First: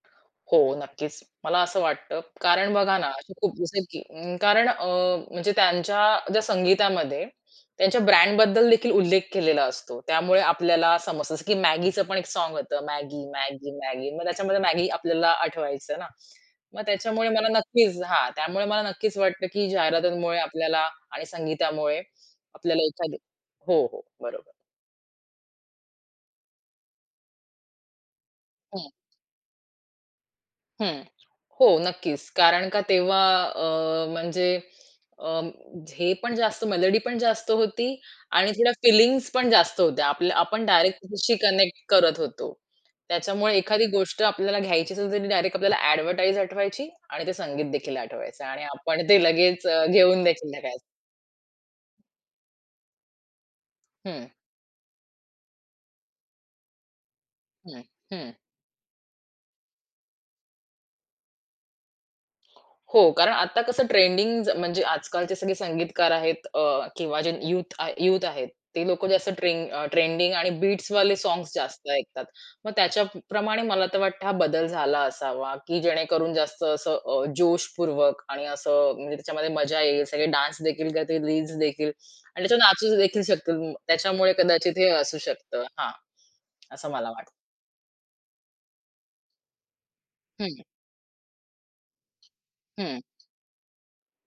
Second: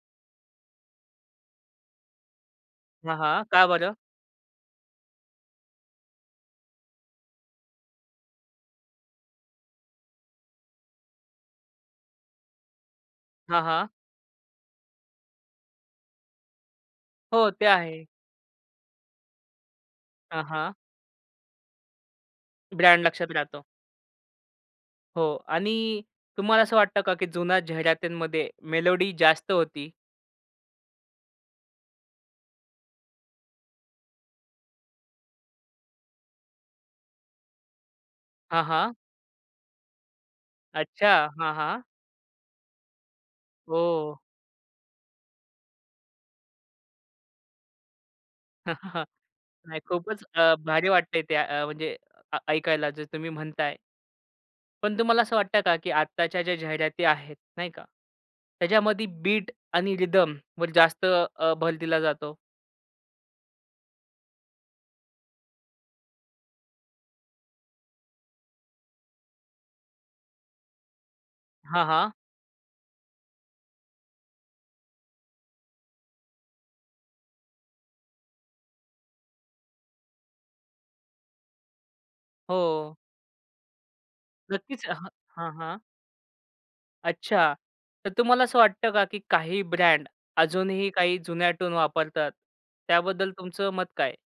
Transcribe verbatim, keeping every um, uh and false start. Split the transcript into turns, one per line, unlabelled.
हो नक्कीच. मला असं वाटतं, कारण बघा ना,
हां,
असे
हां.
खूप
का
जसं
बरं?
की अ, कारण अ, म्हणजे त्यांच्या ज्या संगीतामध्ये त्यांच्या ब्रँडबद्दल देखील उल्लेख केलेला असतो. त्यामुळे आपल्याला समजतं, जसं की Maggiच पण एक साँग होतं,
हां, हां.
Maggi-Maggi-Maggi मग त्याच्यामध्ये मॅगी आपल्याला आठवायचं ना, मग त्याच्यामुळे मला
हो, ते
नक्कीच
आहे.
हां, त्यामुळे मला नक्कीच वाटतं, की जाहिरातीमुळे
हां, हां.
आपल्याला आणि संगीतामुळे आपल्याला
ब्रँड
एखादी
लक्षात राहतो.
हो, हो, बरोबर.
हो आणि तुम्हाला असं वाटतं का, की जुन्या जाहिरातीमध्ये
हं.
मेलोडी जास्त होती?
हं, हो, नक्कीच कारण का तेव्हा अ, म्हणजे अ, हे पण जास्त मेलोडी पण जास्त होती आणि
हां,
थोड्या
हां.
फिलिंग्ज पण जास्त होत्या. आपल्या आपण डायरेक्ट
अच्छा.
त्याच्याशी
हां, हां.
कनेक्ट करत होतो. त्याच्यामुळे एखादी
हो.
गोष्ट आपल्याला घ्यायचीच असेल तरी डायरेक्ट आपल्याला अ‍ॅडव्हर्टाइज आठवायची आणि ते संगीतदेखील आठवायचं आणि आपण ते लगेच
नाही,
अ,
खूपच
घेऊनदेखील यायचो
अ,
संध्याकाळीच.
भारी वाटतंय ते त्या अ, म्हणजे अ ऐकायला जे तुम्ही म्हणताय.
हं.
पण तुम्हाला असं वाटतं का, की आत्ताच्या ज्या जाहिराती आहेत नाही
हं,
का,
हं.
त्याच्यामध्ये बीट आणि रिदमवर जास्त अ, भर दिला जातो?
हो, कारण आता कसं ट्रेंडिंग्ज म्हणजे आजकालचे सगळे संगीतकार आहेत अ, किंवा जे युथ आ युथ आहेत, ते लोकं जास्त ट्रें अ, ट्रेंडिंग आणि बीट्सवाले सॉन्ग्स
हां,
जास्त
हां.
ऐकतात. मग त्याच्याप्रमाणे मला तर वाटतं हा बदल झाला असावा, की जेणेकरून जास्त असं अ, जोशपूर्वक आणि असं म्हणजे त्याच्यामध्ये मजा येईल सगळे डान्सदेखील करतील, रिल्सदेखील आणि त्याच्यावर
हो.
नाचूदेखील शकतील, त्याच्यामुळे कदाचित
नक्कीच.
हे
[unintelligible]
असू
हां,
शकतं
हां.
हां. असं मला वाट
अच्छा! तर तुम्हाला असं वाटतं का की काही ब्रँड
हं.
अजूनही काही जुन्या टून वापरतात,
हं.
त्याबद्दल तुमचं मत काय आहे?